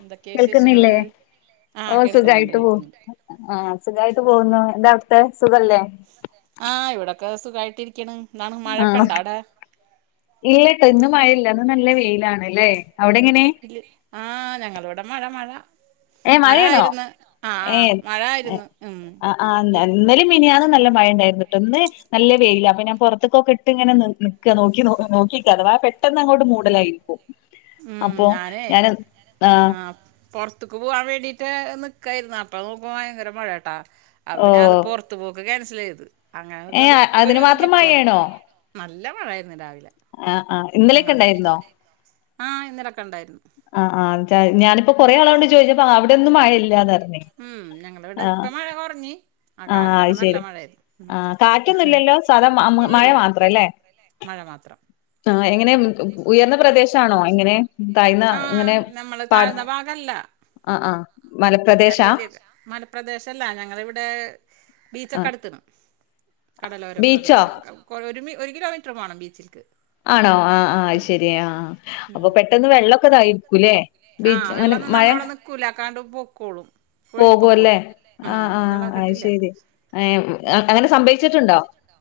എന്തൊക്കെയാ വിശേഷങ്ങള് കേൾക്കുന്നില്ലേ ആഹ് ഓ കേൾക്കുന്നുണ്ട് സുഖായിട്ട് പോ കേൾക്കുന്നുണ്ട് ആ സുഖായിട്ട് പോകുന്നു എന്താ അവിടു എന്താ അവ്ട്തെ സുഖല്ലേ ആഹ് ഇവിടൊക്കെ സുഖായിട്ടിരിക്കണ് എന്താണ് മഴൊക്കണ്ടാ അവിടെ ഇല്ലട്ട ഇന്ന് മഴയില്ല ഇന്ന്നല്ല വെയിലാണ്ല്ലേ അവിടെങ്ങനെ ആഹ് ഞങ്ങള ഇവിടെ മഴ മഴ ഏഹ് മഴയാണോ മഴായിരുന്നു ആ ആ ഏഹ് മഴയിരുന്നു ഉം ഇന്നെലി മിനിയാന്നും നല്ല മഴ ഉണ്ടായിരുന്നുട്ടോ ഇന്ന് നല്ല വെയിലാ അപ്പ ഞാൻ പുറത്ക്കൊക്കെ ഇട്ട്ങ്ങനെ നിക്ക നോക്കി നോക്കി നി അഥവാ പെട്ടെന്ന് അങ്ങോട്ട് മൂടലായിരിക്കും ഉം അപ്പോ ഞാന് ആഹ് പൊർത്ത്ക്ക് പോകാൻ വേണ്ടീട്ട് നിക്കായിരുന്നു അപ്പൊ നോക്കുമ്പോ ഭയങ്കര മഴാട്ടേ അപ്പോ ഓ പിന്നെ അത് പൊർ ത്ത്പോക്ക് ക്യാൻസലെയ്ത് അങ്ങനെ കൊണ്ട് ഏഹ് ഇപ്പൊ അതിന് ഒരു മാത്രം ഉതിപ്പ്‌വന്നു ഇപ്പൊ മഴയാണോ മഴയ്തോ നല്ല മഴയിരുന്നു രാവിലെ ആഹ് ആഹ് ഇന്നലെയൊക്കെ ഞങ്ങളെ ഉണ്ടായിരുന്നോ സ്ഥലത്തൊക്കെ ആ ഇന്നലൊക്കെ ഉണ്ടായിരുന്നു ആഹ് ആഹ് ഞാനിപ്പോ കൊറെ ആളോളോണ്ട് ചോദിച്ചപ്പൊ അവിടെന്നും മഴയില്ലാന്നർഞ് ഇവിടെ ഇപ്പ മഴ കുറഞ് ആ ആഹ് അത് കാലത്തൊക്കെ നല്ല ശരി മഴയായിരുന്നു ആഹ് കാറ്റൊന്നുംല്ലല്ലോ സാധാ കാറ്റൊന്നില്ലല്ലോ മ മ ഇല്ല ഇല്ല മഴ മാത്രല്ലേ മഴ മാത്രം തായേ ഇങ്ങനെ ഉയർന്ന പ്രദേശാണോ ഇങ്ങനെ തഴ്ന്ന ഇങ്ങനെ ആഹ് നമ്മള് പാട് താഴ്ന്ന ആഹ് ആഹ് നാളെ മലപ്രദേശാ വെള്ളി അഴ്ച്ച മലപ്രദേശല്ല ഞങ്ങളിവിടെ ബീച്ചൊക്കെ ആഹ് അടുത്ത്ണ് കടലോര ബീച്ചോ പ്രദേശം ഒരു ഒരു കിലോമീറ്റർ വേണം ബീച്ച്ൽക്ക് ആഹ് ആണോ ആഹ് അത് ആഹ് ശരി അപ്പൊ അപ്പോ പെട്ടെന്ന് വെള്ളൊക്കെ വെള്ളക്കെ ഇതായിരിക്കൂല്ലേ ഇതായിരികുലെ ബീച്ച് ആ അങ്ങനെ വെള്ളം നിന്ന മഴ നമ്മളെ ഇവ്ടെ നി ക്കൂലാ കാണ്ട്പൊക്കോളും പോകുവല്ലേ ഒഴുകിപൊക്കോളും ആഹ് ആഹ് അത് ശരി ഏഹ് അങ്ങനെ സംഭവച്ചിട്ടുണ്ടോ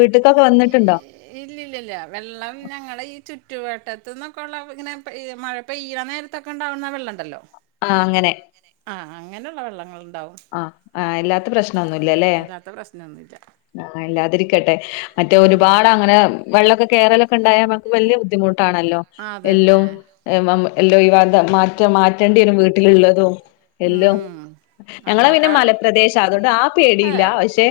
വീട്ട്ക്കൊക്കെ വന്നിട്ടുണ്ടോ ഇല്ല ഇല്ല ഇല്ലവെള്ളം ഞങ്ങള ഈ ചുറ്റുവട്ടത്‌ന്നൊക്കെള്ള ഇങ്ങനെ ഈ മഴ പെയ്യാനേരത്തൊക്കെ ഉണ്ടാവുന്ന വെള്ളണ്ടല്ലോ ആഹ് അങ്ങനെ ആഹ് അങ്ങനെള്ള വെള്ളങ്ങൾ ഉണ്ടാവും ആഹ് അല്ലാത്ത പ്രശ്നൊന്നു ഇല്ലല്ലേ പിന്നെ ഒന്നുല്ല ആഹ് ഇല്ലാതിരിക്കട്ടെ മറ്റേ ഒരുപാട് അങ്ങനെ വെള്ളക്കെ കേറെലക്കെ ഉണ്ടായാൽ നമക്ക് വലിയ ബുദ്ധിമു ട്ടാണല്ലോ അതന്നെ എല്ലും എമമ് എല്ലു ഒഴിവാത മാറ്റ മാറ്റേണ്ടിവരു വീട്ടിലുള്ളതും എല്ലും ഉം ഞങ്ങളെ പിന്നെ അങ്ങനൊക്കെ മലപ്രദേശ അതോണ്ട് ആ ഏ പേടിയില്ല പക്ഷെ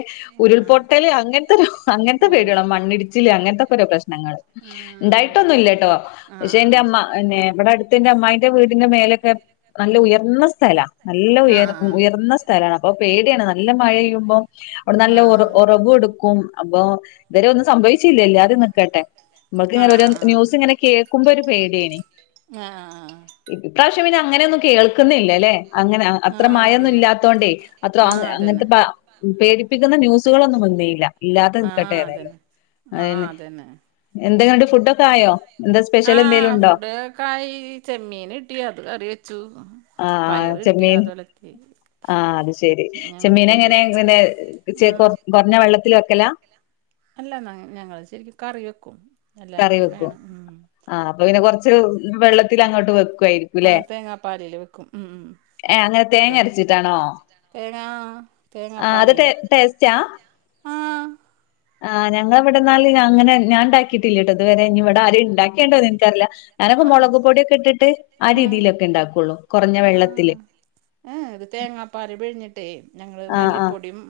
ആ ഉരുൾപൊട്ടല് അങ്ങൻത്തൊരു അങ്ങൻത്തെ ഓ പേടി ഒള്ളു മണ്ണിടിച്ചില് അങ്ങൻത്തെക്കെരോ പ്രശ്നങ്ങങ്ങള് ആ ഇണ്ടായിട്ടൊന്നുല്ലട്ടോ ആ പക്ഷെ എന്റെ അമ്മന്നെ ഇവടെ അടുത്ത് എന്റെ അമ്മായി എന്റെ വീടിന്റെ മേലൊക്കെ നല്ല ഉയർന്ന സ്ഥലാ നല്ല ആ ആ ഉയർ ആ ഉയർന്ന സ്ഥലാണ് അപ്പൊ പേടിയാണ് നല്ല മഴെയ്യുമ്പോ അവിടെ ആ ആ നല്ല ആ ഉറവ് എടുക്കും അപ്പൊ ഇത്‌വരെ ഒന്നും സംഭവിച്ചില്ല ഇല്ലാത നിക്കട്ടെ ഇമ്മക്ക് ആ ആ ഇങ്ങനെ ഒരോ ന്യൂസ് ഇങ്ങനെ കേൾക്കുമ്പോ ഒരു പേടിയേനി ആഹ് ആഹ് ആഹ് ഇപ്രാവശ്യം പിന്നെ അങ്ങനെയൊന്നും കേൾക്കുന്നില്ലലെ അങ്ങനെ ആ ആ അത്ര മഴന്നും അതന്നെ ഇല്ലാത്തോണ്ടേ അത്ര ആ അതന്നെ അങ്ങനത്തെ പ പേടിപ്പിക്കുന്ന ന്യൂസുകളൊന്നും വന്നില്ല ഇല്ലാത്തെ ആ നിൽക്കട്ടെ പറയാ അതന്നെ ആ അതന്നെ എന്ത് കണ്ട് ഫുഡ്ഒക്കെ ഫുഡ്ഒക്കെ അയോഎന്താ സ്പെഷ്യൽ എന്തെലും ഉണ്ടോ? ഒക്കായിചെമ്മീൻ കിട്ടി അത് കറി വെച്ചു പയർ കിട്ടിയഅത്‌ ഒലത്തി ആ അത് ശെരി ഞാൻ ചെമ്മീൻ ഉപ്പേരി എങ്ങനെ വെച്ച് പിന്നെ ആഹ് കുറഞ്ഞ വെള്ളത്തിൽ വെക്കലാ അല്ല ഞങ്ങൾ ശരിക്കും കറി വെക്കും എല്ലാവർക്കും വേണം ഉം. ആ അപ്പൊ പിന്നെ കൊറച്ച് വെള്ളത്തി അങ്ങോട്ട് വെക്കു കായിരിക്കുംല്ലേ ആഹ് തേങ്ങാപ്പാലില് വെക്കും ഉം ഉം ഏ അങ്ങനെ തേ തേങ്ങരച്ചിട്ടാണോ തേങ്ങാ ആ അത് തേങ്ങാപ്പാലില് ടേസ്‌റ്റാ ആഹ് ആ ഞങ്ങളെ ഇവിടെന്നാല് അങ്ങനെ ഞാൻ ഇണ്ടാക്കി കിട്ടില്ലട്ടോ ഇതുവരെ ഇനി ഇവിടെ ആരു ഉണ്ടാക്കണ്ടോ ഇന്ക്കറില്ല ഞാൻ ഒക്കെ ആഹ് മുളക് പൊടിയൊക്കെ ഇട്ടിട്ട് ആ ആഹ് രീതിയിലൊക്കെ ഉണ്ടാക്കുള്ളൂ കുറഞ്ഞ വെള്ളത്തില് ഏ ഇത് തേങ്ങാപ്പാൽ പിഴിഞ്ഞിട് ഞങ്ങൾ ആ ആ മല്ലിപ്പൊടിയും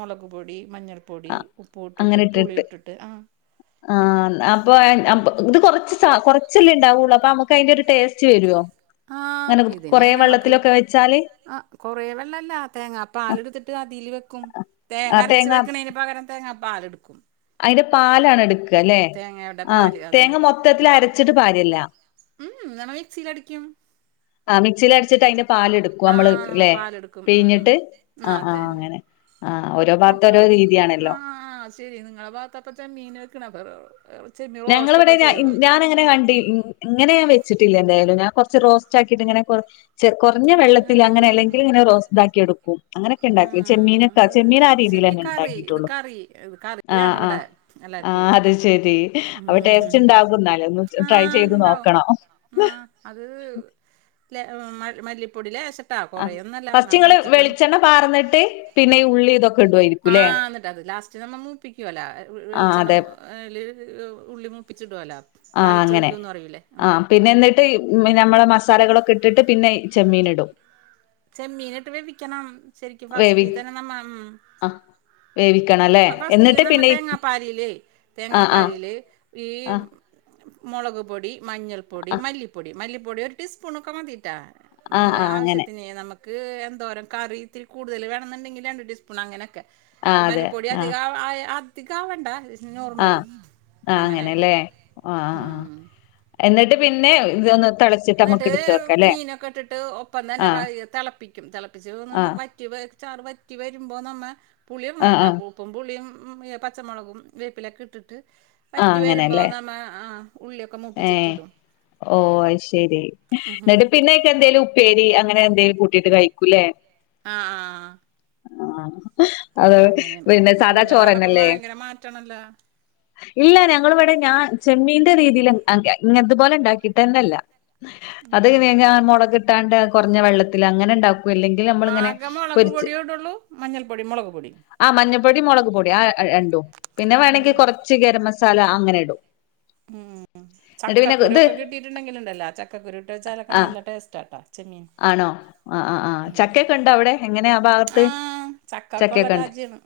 മുളക് പൊടി മഞ്ഞൾ പൊ പൊടി ആ ഉപ്പൂ ഇട്ടിട്ട് പുളി ഇട്ടിട്ട് ആഹ് ആഹ് അപ്പോ ഇത് കൊറച്ച് കൊറച്ചല്ലേ ഉണ്ടാവുള്ളൂ അപ്പോ നമ്മുക്ക് അതിന്റെ ഒരു ടേസ്റ്റ് വരുവോ ആഹ് അങ്ങനെ കൊറെ വെള്ളത്തിലൊക്കെ വെച്ചാല് കൊറെേ വെള്ളല്ല തേങ്ങ പാല് എടുത്തിട്ട് അതിൽ വെക്കും തേങ്ങ അരച്ച് വെക്കണെന് പ പകരം തേങ്ങാ പാലെടുക്കും. അയിന്റെ പാലാണ് എടുക്ക അല്ലെ തേങ്ങയുടെ ആഹ പാല് അതന്നെ തേങ്ങ മൊത്തത്തില് അരച്ചിട്ട് പാരല്ല ഉം ഇങ്ങനെ മിക്സീൽ അടിക്കും. ആ മിക്സിൽ അടിച്ചിട്ട് അതിന്റെ പാലെടുക്കും നമ്മള് ആഹ് ല്ലെ പാലെടുക്കും ഉം ഉം അതെ ആഹ് ഓരോ ഭാഗത്ത് അപ്പ ഓരോ ആ രീതിയാണല്ലോ ഹ് ആ ശരി നിങ്ങളെ ഭാഗത്തപ്പോ ചെമ്മീൻ വിക്ക്ണ് അപ്പ ഞങ്ങളിവിടെ ഞാന അങ്ങനെ കണ്ടി ഇങ്ങനെ ഞാൻ വെച്ചിട്ടില്ല എന്തായാലും ഞാൻ കുറച്ച് റോസ്റ്റ് ആക്കിയിട്ട് ഇങ്ങനെ കുറ കുറഞ്ഞ വെള്ളത്തില് വെള്ളത്തിൽ അങ്ങനെ അല്ലെ അല്ലെങ്കിൽ ഇങ്ങനെ റോസ്ഡാക്കി എടുക്കും. അങ്ങനെയൊക്കെ ഉണ്ടാക്കി ഉം ചെമ്മീനൊക്കെ ഇത് ചെമ്മീൻ ആ ഇത് രീതിൽ ശരിക്ക് തന്നെ കറി ഇത് ഉണ്ടാക്കിട്ടുള്ളു കറി ഇത് കറി ആഹ് വേണം ഇവിടെ ആഹ് എല്ലാർക്കുവേ ആഹ് അത് ശെരി അപ്പ ടേസ്റ്റ് ഉം ഉണ്ടാകും എന്നാൽ ഒന്ന് ട്രൈ ആഹ് ചെയ്ത് ഇണ്ടാവും നോക്കണം. ആഹ് അത്ലേ മല്ലിപ്പൊടി ലേശം ട്ടാ ആ കുറയൊന്നല്ല ഫസ്റ്റ് നാം നിങ്ങള് വെളിച്ചെണ്ണ പാർന്നിട്ട് പിന്നെ ഈ ഉള്ളി ഇതൊക്കെ [unintelligible] ഇടുവായിരിക്കുംല്ലേ ആഹ് എന്നിട്ട് അത് ലാസ്റ്റ് നമ്മൾ മൂപ്പിക്കുവല്ലോ ആ വെളിച്ചെണ്ണ അതെ മു അതിൽ ഉള്ളിമൂപ്പിച്ചിടൊലോ ആഹ് അങ്ങനെ ആഹ് പിന്നെ എന്നി നമ്മളെ സാലകളൊക്കെ ഇട്ടിട്ട് പിന്നെ ചെമ്മീൻ ഇടും. ചെമ്മീൻ ഇട്ട് വേവിക്കണം ശെരിക്കും വേവി ഫസ്റ്റീ തന്നെ നമ്മമ് ആഹ് വേവിക്കണം അല്ലേ ഫസ്റ്റീല് എന്നിട്ട് നമ്മൾ പിന്നെ തേങ്ങാപ്പാലില് ആഹ് തേങ്ങാപ്പാലീല് ഈ ആഹ് മുളക് പൊടി, മഞ്ഞൾപ്പൊടി, ആഹ് ആഹ് മല്ലിപ്പൊടി മല്ലിപ്പൊടി ഒരു ടീസ്പൂണ്ക്കെ മതി ട്ടോ ആഹ് നമ്മള് ആഹ് അങ്ങനെ ആവശ്യത്തി പിന്നെ നമുക്ക് എന്തോരം കറിത്തിരി കൂടുതൽ വേണെന്നുണ്ടെങ്കിൽ രണ്ടു ടീസ്പൂൺ അങ്ങനെയൊക്കെ ആഹ് അതെ മല്ലിപ്പൊടി അധിക ആഹ് ആവ ആയ അധിക ആവണ്ട നോർമല് ആഹ് ആഹ് അങ്ങനായിട്ട് അങ്ങനെല്ലേ ആഹ് ആഹ് ആഹ് ഉം. എന്നിട്ട് പിന്നെ ഇതൊന്ന് തിളച്ചിട്ട് നമുക്ക് എന്നിട്ട് എടുത്ത് വെക്കാം അല്ലേ മീനൊക്കെ ഇട്ടിട്ട് ഒപ്പം തന്നെ ആഹ് തിളപ്പിക്കും തിളപ്പിച്ച് ഒന്ന് ആഹ് വറ്റി ചാറ് വറ്റി വരുമ്പോൾ നമ്മ പുളി ഇടണം ആഹ് ട്ടോ ആഹ് പൂപ്പും പുളിയും പച്ചമുളകും വേപ്പിലൊക്കെ ഇട്ടിട്ട് ആഹ് വറ്റി വരുമ്പോ അങ്ങനെല്ലേ നമ്മ ആ ഉള്ളിയൊക്കെ ഏഹ് മൂപ്പിച്ചിട്ടിടും ഓഹ് അത് ശരി ഉം ഹും. ന്നിട്ട് പിന്നെ എന്തേലും ഉപ്പേരി അങ്ങനെ എന്തേലും കൂട്ടീട്ട് കഴിക്കൂലേ ആഹ് ആഹ് ആഹ് അത് പിന്നെ സാദാ ചോറന്നല്ലെ മാറ്റണല്ലോ ഇല്ല ഞങ്ങളിവിടെ ഞാൻ ചെമ്മീന്റെ രീതിയിൽ ഇത്പോലെ ഇണ്ടാക്കിയിട്ടന്നല്ല അത് എങ്ങനെ ഉം ഞാൻ മുളകിട്ടാണ്ട് കുറഞ്ഞ വെള്ളത്തിൽ അങ്ങനെ ഇ ണ്ടാക്കൂ അല്ലെങ്കിൽ ന ആക മൊളക് പൊടിയോ ഇടുള്ളൂ മഞ്ഞൾപ്പൊടി മുളക് പൊടിയും ആ മഞ്ഞപ്പൊടി മൊളക് പൊടി ആ രണ്ടും പിന്നെ ആ വേണെങ്കിൽ കുറച്ച് ഗരം മസാല അങ്ങനെ ഇടും ഉം എന്നിട്ട് പിന്നെ ഇത് ചക്കകുരുവൊക്കെ കിട്ടിട്ടുണ്ടെങ്കിലുണ്ടല്ലോ ചക്കക്കുരു ഇട്ട് വച്ചാലൊക്കെ ആ നല്ല ടേസ്റ്റാ ട്ടോ ചെമ്മീൻ ആഹ് ആ ആ ഉം ചക്കെക്കെ ഇൻണ്ടോ അവിടെ എങ്ങനെ ആ ഭാഗത്ത് ആഹ് ചക്കക്കൊള്ള ചക്കൊക്കെ ഇണ്ടോ രാജ്യാണ്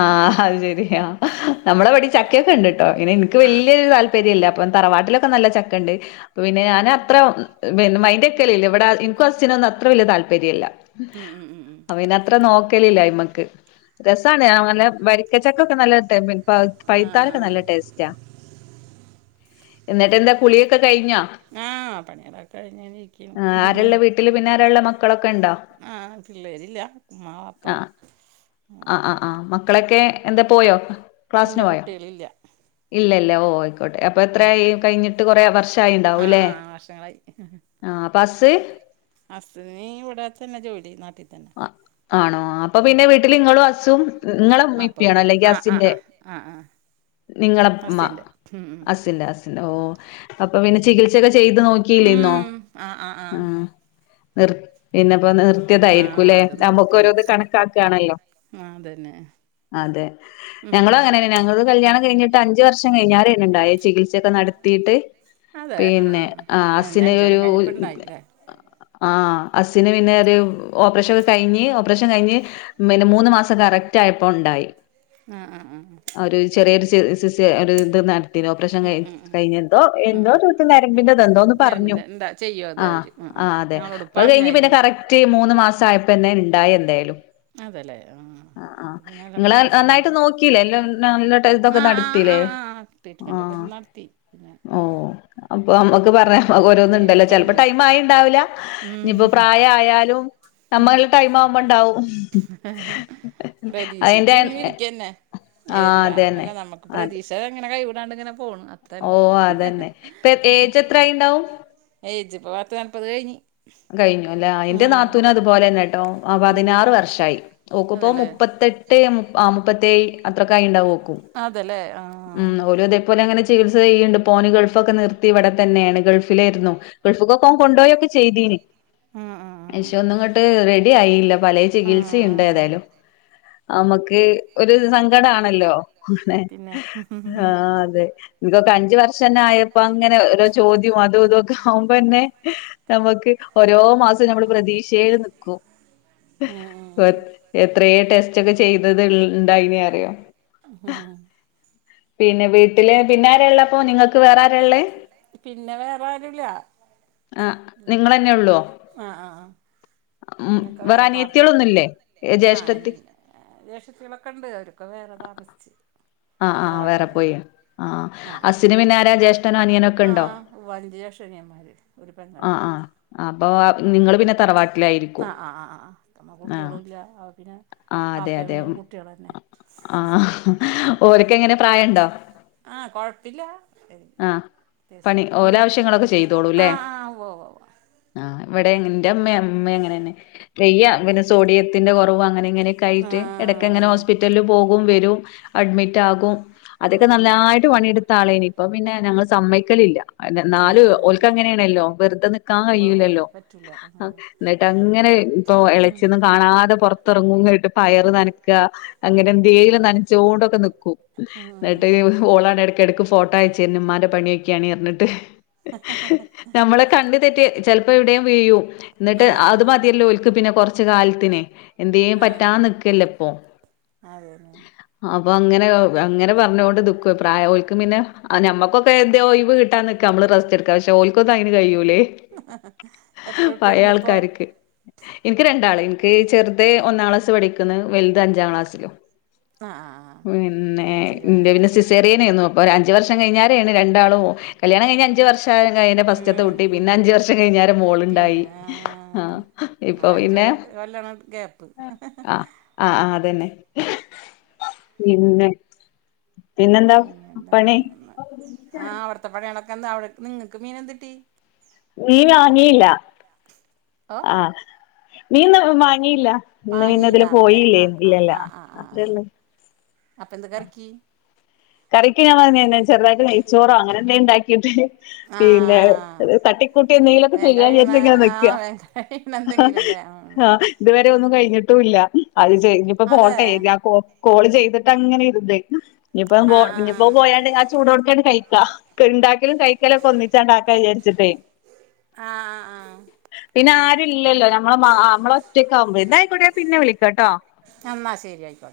അഹ് ആ അത് ശെരി നമ്മളവിടീം ചക്കയൊക്കെ ഉണ്ട് ട്ടോ ഇങ്ങനെ എനിക്ക് ആഹ് വലിയൊരു താല്പര്യ ര്യയല്ല അപ്പം തറവാട്ടിലൊക്കെ നല്ല ചക്ക ഇണ്ട് പിന്നെ ഞാൻ അത്ര പിന്നെ മയിന്റ് വെക്കലില്ല എനിക്കും അച്ഛനൊന്നും അത്ര വലിയ താല്പര്യല്ല ഉം ഉം ഉം ഉം ഉം അപ്പ പിന്നെ അത്ര നോക്കലില്ല അയ്മക്ക് രസാണ് നല്ല വരിക്കച്ചക്കൊക്കെ നല്ല പയിത്താെലൊക്കെ ആഹ് നല്ല ടേസ്റ്റാ ഇന്നിട്ടെന്താ കുളിയൊക്കെ കഴിഞ്ഞോ ആഹ് പണികളൊക്കെ കഴിഞ്ഞിങ്ങനെ ഇരിക്ക്ണു ആരേള്ള വീട്ടില് പിന്നാരാള്ളേ മ ആ പിള്ളേരില്ല ഇമ്മ ബാപ്പ ആ മക്കളക്കെ എന്തെ പോയോ ക്ലാസ്സിന് ഇല്ല പോയോ കുട്ടികളില്ല ഇല്ല ഇല്ല ഓ അപ്പൊ എത്രയായി കഴിഞ്ഞിട്ട് കൊറെ ആഹ് വർഷായിട്ടുണ്ടാവൂല്ലേ ആഹ് വർഷങ്ങളായി ആ പ്പോ ഹസ് അസ്സിനി ഇവിട തന്നെ ജോലി നാട്ടിൽ തന്നെ ആണോ അപ്പൊ പിന്നെ വീട്ടില് നിങ്ങളും അസ്സും അപ്പം നിങ്ങളെമ്മപ്പ്യണോ അല്ലെങ്കിൽ ആഹ് ആഹ് അസിന്റെ ആഹ് ആഹ് ആഹ് നിങ്ങളുമ്മ ഹസ്സിൻ്റെ ഉം ഉം അസിന്റെ അസിന്റെ ഓ അപ്പ പിന്നെ ചികി ചികിത്സയൊക്കെ ചെയ്ത് നോക്കില്ലേനോ ഉം ആഹ് ആഹ് ആ ആഹ് നിർ പിന്നെപ്പോ നിർത്തിയതായിരിക്കും ആഹ് അത് നമ്മുക്ക് നിർത്തി ഓരോത് നിർത്തി കണക്കാക്കയാണല്ലോ ആഹ് അതന്നെ അതെ ഉം ഞങ്ങള ഉം അങ്ങനെന്ന ഞങ്ങള്ത് കല്യാണം കഴിഞ്ഞിട്ട് അഞ്ച് വർഷം കഴിഞ്ഞാല തന്നെണ്ടായേ ചികിത്സയൊക്കെ ത്തീട്ട് അതെ ആഹ് പിന്നെ ആഹ് ആ ആഹ് ഞാൻ അസിന് അഞ്ച് ഒരു കൊല്ലം കഴിഞ്ഞപ്പോ ഇണ്ടായി ല്ലേ ആ അസ്സിന് പിന്നെ ഒരു ഓപ്പറേഷൻ ഒക്കെ കഴിഞ്ഞ് ഓപ്പറേഷൻ കഴിഞ്ഞ് പിന്നെ മൂന്ന് മാസം കറക്റ്റായപ്പോ ഉണ്ടായി ആ ആ ആ ആ ഒരു ചെറിയൊരു സി ഇത് ഓപ്പറേഷൻ ഉം ക ഉം ഉം കഴിഞ്ഞ എന്തോ ഉം എന്തോ ഉം ചോയ്ച്ച് നരമ്പിന്റെത് എന്തോന്ന് ഞാൻ പറഞ്ഞു പിന്നെ എന്താ ചെയ്യും അത് ആ അവര് ഉം ആ ഉം അതെ ഞങ്ങളോട് അപ്പൊ അത് കഴിഞ്ഞ് പിന്നെ പറഞ്ഞായിരുന്നു കറക്റ്റ് മൂന്ന് മാസം ട്ടായപ്പന്നെ ഇണ്ടായി എന്തായാലും അതെല്ലേ ആഹ് പിന്നെ നിങ്ങ അൽഹംദുലില്ലാഹ് നന്നായിട്ട് സമാധാനം നോക്കി എല്ലാം നല്ലട്ട ഇതൊക്കെ ആഹ് ആഹ് നടത്തില്ലേ ആഹ് ആഹ് ആ ട്രീറ്റ്മെന്റ് ഒക്കെ നടത്തി പിന്നെ ആ ഓ അപ്പൊ നമ്മുക്ക് പറയാ ദൈവം ഓരോന്നുണ്ടല്ലോ ചിലപ്പോ തന്നീല ടൈം ആയിട്ടുണ്ടാവില്ല ഇനിപ്പം പ്രായായാലും നമ്മൾ ഉം ടൈം ആവുമ്പോണ്ടാവും പ്രതീക്ഷിച്ച് അതിന്റെ ഇങ്ങനെ ഇരിക്കന്നെ ആ അതന്നെ അതെ പടച്ചോനങ്ങനെ കൈവിടാണ്ട് ഇങ്ങനെ പോണ് അത്രന്നെ അതന്നെ ഇപ്പ ഏജ് എത്രായിണ്ടാവും ഏജിപ്പം പത്ത് നാപത് കഴിഞ്ഞ് കഴിഞ്ഞു ല്ലേ എന്റെ ഉം നാത്തൂന അതുപോലെ തന്നെ ട്ടോ ആ ഉം പതിനാറ് വർഷായി ഓക്പ്പോ അതെല്ലേ മുപ്പത്തെട്ട് ആ മുപ്പത്തേയ് അത്രക്കായിണ്ടാവും ഓക്കും അതെല്ലേ ആ മ് ഓലിതേപോലെങ്ങനെ ചികിത്സ ചെയ്യണ്ട് ഇപ്പോന് ഗൾഫൊക്കെ നിർത്തി ഇവിടെ തന്നെയാണ് ഗൾഫിലായിരുന്നു ഗൾഫ് ക്കൊക്കേ ഓൻ കൊണ്ടോയൊക്കെ ചെയ്തീന് ഉം ഉം ഉം ശെ ഒന്നും ങ്ങ ട്ട് റെഡി ആയില്ല പല ആയില്ല ചികിത്സണ്ട് ഏതായാലും അമക്ക് ഒരു സങ്കട ആണല്ലോ പതിനഞ്ച് മിനിറ്റ് ഓനെ ഉണ്ട് ഏതായാലും പിന്നെ ഉം ആ അതെ ഇൻക്കൊക്കേ അഞ്ചുവർഷന്നെ ആയപ്പ അങ്ങനെ ഓരോ ചോദ്യവും അതും ഇതൊക്കെ ആവുമ്പോന്നെ നമുക്ക് ഓരോ മാസം നമ്മൾ പ്രതീക്ഷയില് നിക്കും ഉം എത്രയേ ടെസ്റ്റ് ച്ചൊക്കെ ചെയ്തത് ഇണ്ടായി ന് അറിയോ [unintelligible] പിന്നെ വീട്ട് വീട്ടില് പിന്നാര്ളുള്ളപ്പോൾനിങ്ങക്ക് വേറെരാള്ള് വേറാരൂല്ല ആ മ് നിങ്ങളന്നെ ഉള്ളോ നിങ്ങളന്നെള്ളൂ ഉം പിന്നൊക്കെ വേറെ പാർത്ത് പിന്നെ വേറെ അനിയത്തിയേ അനിയത്തികളൊന്നുംല്ലേ ളൊന്നുംല്ലേ ആഹ ജ്യേഷ്ഠത്തി ഇണ്ട് ജേഷ്ട്ടത്തിയാളക്കെണ്ട് അവരൊക്കെ വേറെ താമസിച്ച് ആ് ആഹ് വേറെ തറവാട്ടില് പോയി ഞാൻ ആഹ് അസ്സിനു പിന്നാര ജ്യേഷ്ഠനോ അനിയനൊക്കെ ഉണ്ടോ ആഹ് അഞ്ച് ജേഷ്ഠ്യൻന്മാർഒരു പെങ്ങൾ ആഹ് ആഹ് അപ്പൊ നിങ്ങള് പിന്നെ തറവാട്ടിലായിരിക്കും ആഹ് ആഹ് ആഹ് ആഹ് നമ്മ ആഹ കുട്ടികളുല്ല അപ്പ പിന്നെ ആഹ് അതെ വാപ്പയും അതെ ഉമ്മയും കുട്ടികളന്നെ ആഹ് ഓൽക്കെ ങ്ങനെ പ്രായണ്ടോ ആഹ് കൊഴപ്പില്ല ആഹ് പണി ഓലെ ആവശ്യങ്ങളൊക്കെ ചെയ്തോളൂല്ലേ ആഹ് ആഹ് ഉവ്വോ ഉവ്വ് ആഹ് ഇവടേം ന്റെ മ്മേം മ്മേം അങ്ങനെ ന്നെ ഉം വെയ്യ ഉം പിന്നെ സോഡിയ ത്തിന്റെ കൊറവും അങ്ങനെ ങ്ങനെക്കെ ആയിറ്റ് എടക്ക ങ്ങനെ ആഹ് ഹോസ്പിറ്റലില് പോകും വെരും അഡ്മിറ്റാകും അത്യോക്കെ ഉം നന്നായിട്ട് പണിയെടുത്ത ആളേന് ഇപ്പ പിന്നെ ഞങ്ങള് സമ്മയ്ക്കലില്ല ന്നാലും ആഹ് ഓൽക്ക ങ്ങനേണല്ലോ വെർതെ നിക്കാൻ ഉവ്വ് ഉവ്വ് കഴൂലല്ലോ പറ്റൂല ആഹ് ന്ന്ട്ട അങ്ങനെ ഇപ്പൊ എളച്യോന്നും കാണാതെ പൊർത്തെർങ്ങും ങ്ങട്ട് പയർ നനക്കാ അങ്ങനെ എന്തേലും നനച്ചോണ്ടൊ ക്കെ ന്ക്കും ന്ന്ട്ട് ഉം ഓളാണ് എടക്കെടക്ക് ഫോട്ടോ അയച്ചെര്ണു മ്മാന്റെ പണ്യോക്ക്യാണീം പർഞ്ഞിട്ട് [unintelligible] നമ്മളെ കണ്ട് ന്ന്റ്റ് ചെൽപ്പോ എവടേയും വീയ്യും ന്ന്ട്ട് അത് ആഹ് മത്യേല്ലോ ഓൽക്ക് പിന്നെ കൊർച്ച് കാലത്തിന് എന്തേം പറ്റാ ആഹ് നിക്കല്ല പ്പൊ അതേല്ലേ അപ്പൊ അങ്ങനെ അങ്ങനെ പറഞ്ഞോണ്ട് ന്ക്കൊയ് പ്രായോൽക്ക് പിന്നെ നമ്മക്കൊക്കെ എന്തേ ഒയ്വ്വ് കിട്ടാൻ നി നമ്മള് റസ്റ്റ് എടുക്കാ പക്ഷെ ഓൽക്കൊന്നയ് ന് കഴിയൂല്ലേ എത്ര കുട്ട്യാള്ണ്ട് പ്പോ ഇൻക്ക് രണ്ടാള് ഇൻക്ക് ചെർത് ഒന്നാം ക്ലാസ് പഠിക്ക്ണ് വൽത് അഞ്ചാം ക്ലാസ്സിൽ ആഹ് ആഹ് ആഹ് പിന്നെ ന്റെ പിന്നെ സിസേറിയനേന്നു പ്പൊ ഒരു അഞ്ച വർഷം കഴിഞ്ഞരേണ് രണ്ടാളും കല്യാണം കൈഞ്ഞ് അഞ്ച വർഷം കൈഞ്ഞ് ഫാസ്റ്റ്ത്തെ ഉം കുട്ടി ഉം പിന്ന ഞ്ജ് വർഷം കൈഞ്ഞാരെ മോള്ണ്ടായി പിന്നെ ആഹ് ഇപ്പ അങ്ങനെ അഞ്ച് പിന്നെ കൊല്ലാണ് ഗ്യാപ്പ് ആഹ് ആഹ് അതന്നെ പിന്നെ പിന്നെന്താ പിന്നെ എന്താണ് പണി ആഹ് അവട്ത്തെ പണ്യാളൊക്കെ ന്താ അവടെ നിങ്ങക്ക് മീനെന്ത്ട്ടി മീം വാങ്ങീല്ല ഓ ആഹ് മീന്ന് വാങ്ങീല്ല ഇന്ന് മീന് ഇതിലെ വാങ്ങീലാന്നല്ലേ പോയീല്ലേ ആഹ് ആഹ് ഇല്ലല്ല ആഹ് ആഹ് ആഹ് ആഹ് അപ്പൊ എന്താ കറിക്കി കറിക്ക് ഞാൻ [unintelligible] ചെറുതായിട്ട് നെയ്ച്ചോറോ അങ്ങനെന്തേം ഇണ്ടാക്കീട്ട് പിന്നെ ആഹ് ഏഹ് തട്ടി ക്കൂട്ടി എന്തെങ്കിലൊക്കെ വേഗം ചെയ്യാന്ന് കഴിയണ വിചാരിച്ച്ങ്ങനെ നിക്കാ ആഹ് വേഗം കഴിയണ എന്തെങ്കിലും അല്ലേ ഉം ആഹ് [inaudible] ഇത് വരെ ഒന്നും കൈഞ്ഞ്ട്ടൂല്ലാ അത് ചെയ് ഇഞ്ഞിപ്പോ അതെ പോറോട്ടെ [unintelligible] കോള് ചെയ്ത്ട്ടങ്ങനെ ഇര്ന്ന് ഇഞ്ഞിപ്പൊ ആഹ് ആഹ് ഇഞ്ഞിപ്പൊ ആഹ് പോയാണ്ട് ആ ചൂടോട്ക്കാണ്ട് കൈക്കാ ഇണ്ടാക്കലും കൈക്കലൊക്കെ ഒന്നിച്ചാണ്ടാക്കാ വിചാരിച്ച്ട്ടേയ് ആഹ് ആഹ് ആഹ് പിന്നെ ആരൂല്ലല്ലോ നമ്മളെ മാഹാ നമ്മളൊറ്റക്കാവുമ്പെ ഇന്നാ ഐക്കോട്ടെ പിന്നെ വിളിക്കട്ടോ എന്നാ ശെരി ഐക്കോട്ടെ